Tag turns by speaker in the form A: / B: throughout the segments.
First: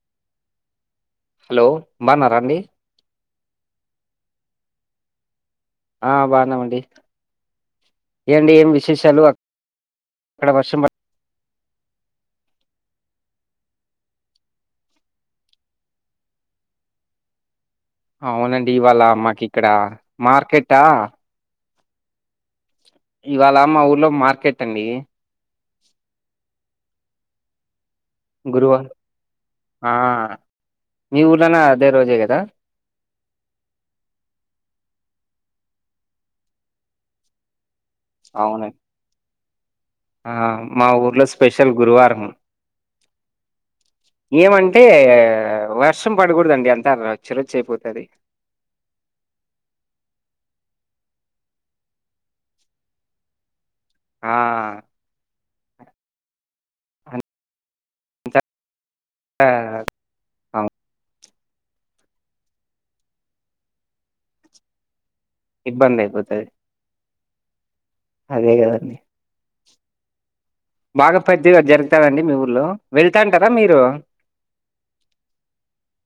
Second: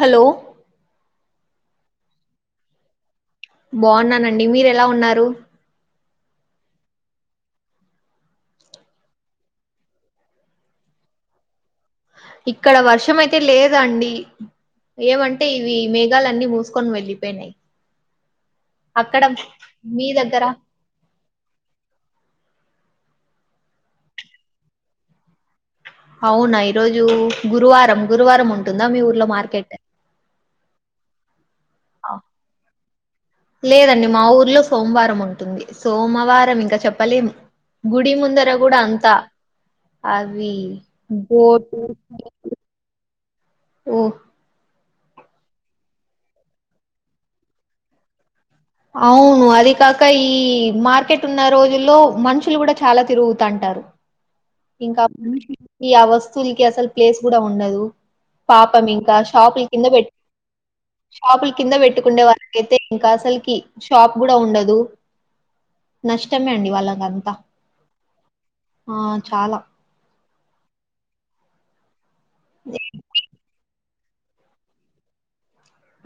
A: Hello
B: hello బాన్నారా అండి
A: బాగున్నానండి మీరు ఎలా ఉన్నారు
B: ఆ బాగున్నామండి ఏండి ఏం విశేషాలు అక్కడ వర్షం ప
A: ఇక్కడ వర్షం అయితే లేదండి ఏమంటే ఇవి మేఘాలన్నీ మూసుకొని వెళ్ళిపోయినాయి
B: అవునండి ఇవాళ
A: అక్కడ
B: మాకి ఇక్కడ
A: మీ దగ్గర
B: మార్కెట్ట ఇవాళ మా ఊర్లో మార్కెట్ అండి
A: అవునా ఈరోజు గురువారం గురువారం ఉంటుందా మీ ఊర్లో మార్కెట్
B: మీ ఊరనా అదే
A: ఆ,
B: రోజే కదా
A: లేదండి మా ఊర్లో సోమవారం ఉంటుంది సోమవారం ఇంకా చెప్పలేము గుడి ముందర
B: అవును
A: కూడా అంత
B: ఆ మా ఊర్లో స్పెషల్
A: బోటు
B: గురువారం
A: ఓ
B: ఏమంటే వర్షం పడకూడదండి అంత రచ్చ రచ్చ అయిపోతుది
A: అవును అది కాక ఈ మార్కెట్ ఉన్న రోజుల్లో మనుషులు కూడా చాలా తిరుగుతంటారు
B: ఆ
A: ఇంకా మనిషులకి ఆ వస్తువులకి అసలు ప్లేస్ కూడా ఉండదు పాపం ఇంకా షాపుల కింద పెట్టి
B: అవును
A: షాపుల కింద పెట్టుకుండే వాళకైతే ఇంకా అసలుకి షాప్ కూడా ఉండదు
B: ఇబ్బంది అయిపోతది
A: నష్టమే అండి వాళ్ళకి అంతా.
B: అదే
A: ఆ
B: కదండి
A: చాలా.
B: బాగా పెద్దగా జరుగుత అండి మీ ఊళ్ళో. వెళ్తాంటారా మీరు.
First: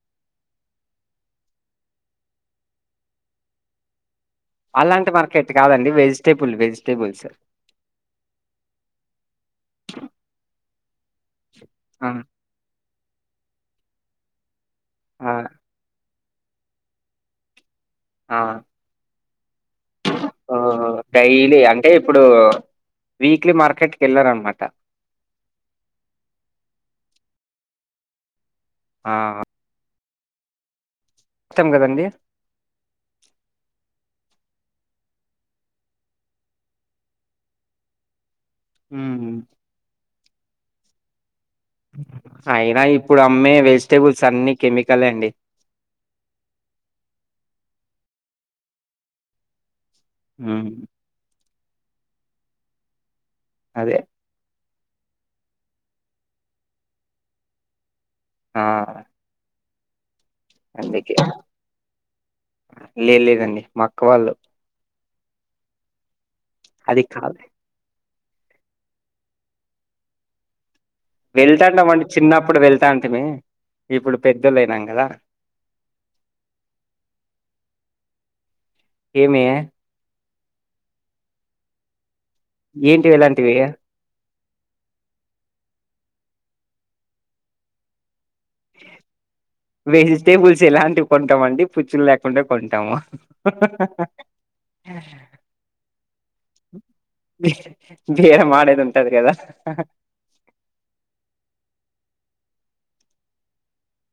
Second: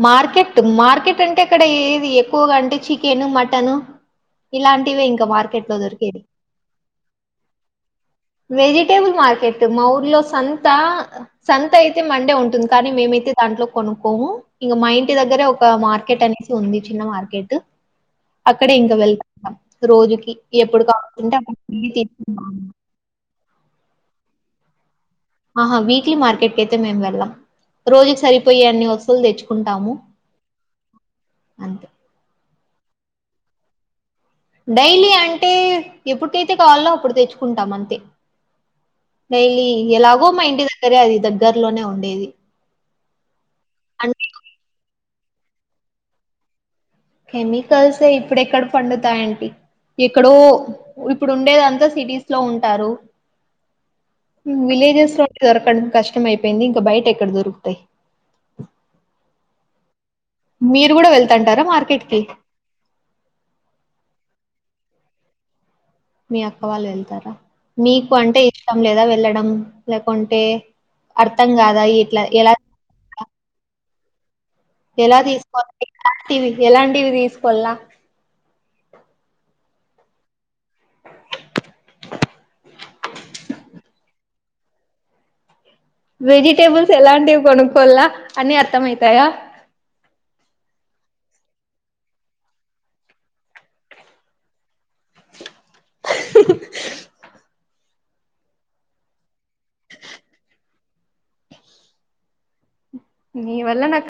A: మార్కెట్ మార్కెట్ అంటే అక్కడ ఏది ఎక్కువగా అంటే చికెన్ మటన్. ఇలాంటివే
B: అలాంటి
A: ఇంకా మార్కెట్ లో
B: కాదండి
A: దొరికేది.
B: వెజిటేబుల్ వెజిటేబుల్స్
A: వెజిటేబుల్ మార్కెట్ మా ఊర్లో సంత. సంత అయితే
B: ఆ
A: మండే ఉంటుంది కానీ మేమైతే. దాంట్లో కొనుక్కోము ఇంక మా ఇంటి
B: ఆ
A: దగ్గరే ఒక మార్కెట్ అనేసి ఉంది చిన్న మార్కెట్.
B: ఆ
A: అక్కడే ఇంకా వెళ్తున్నాం రోజుకి
B: ఓ
A: ఎప్పుడు కావలంటే
B: డైలీ అంటే
A: అప్పటికి.
B: ఇప్పుడు వీక్లీ మార్కెట్ కి ఎళ్ళరన్నమాట.
A: ఆహా వీక్లీ మార్కెట్కి అయితే మేము వెళ్ళాం రోజుకి సరిపోయే అన్ని
B: ఆ
A: వస్తువులు తెచ్చుకుంటాము.
B: కష్టం
A: అంతే
B: కదండి.
A: డైలీ అంటే ఎప్పుటికైతే కావాలో అప్పుడు తెచ్చుకుంటాం అంతే. డైలీ ఎలాగో మా ఇంటి దగ్గరే అది దగ్గర్లోనే ఉండేది.
B: అయినా ఇప్పుడు అమ్మే వెజిటేబుల్స్
A: అంటే
B: అన్ని కెమికలే అండి.
A: కెమికల్సే ఇప్పుడెక్కడ పండుతాయేంటి ఇక్కడో.
B: హ్మ్.
A: ఇప్పుడు ఉండేదంతా సిటీస్ లో ఉంటారు.
B: అదే.
A: విలేజెస్ లో దొరకడం కష్టం మయిపోయింది ఇంకా బయట ఎక్కడ దొరుకుతాయి.
B: ఆ
A: మీరు కూడా వెళ్తాంటారా మార్కెట్ కి.
B: లేదు లేదండి మా అక్క వాళ్ళు.
A: మీ అక్క వాళ్ళు
B: అది
A: వెళ్తారా.
B: కాదు
A: మీకు అంటే ఇష్టం లేదా వెళ్ళడం లేకుంటే. అర్థం
B: వెళ్తాటాం
A: కాదా
B: వెళ్తాంటామి
A: ఇట్లా ఎలా
B: చిన్నప్పుడు వెళ్తా అంటిమి ఇప్పుడు పెద్దోల్లుఐనాం కదా
A: ఎలా తీసుకోవాలి ఎలాంటివి తీసుకోవల్నా
B: ఏమి. ఏంటివి ఎలాంటివే
A: వెజిటేబుల్స్ ఎలాంటివి కొనుక్కోలా అన్ని అర్థం అయితాయా
B: వెజిటేబుల్స్ ఎలాంటివి కొంటాం అండి పుచ్చులు లేకుండా కొంటాము. హ హహా హ బేరం ఆడేది ఉంటది కదా.
A: మీ వళ్ళ నాకు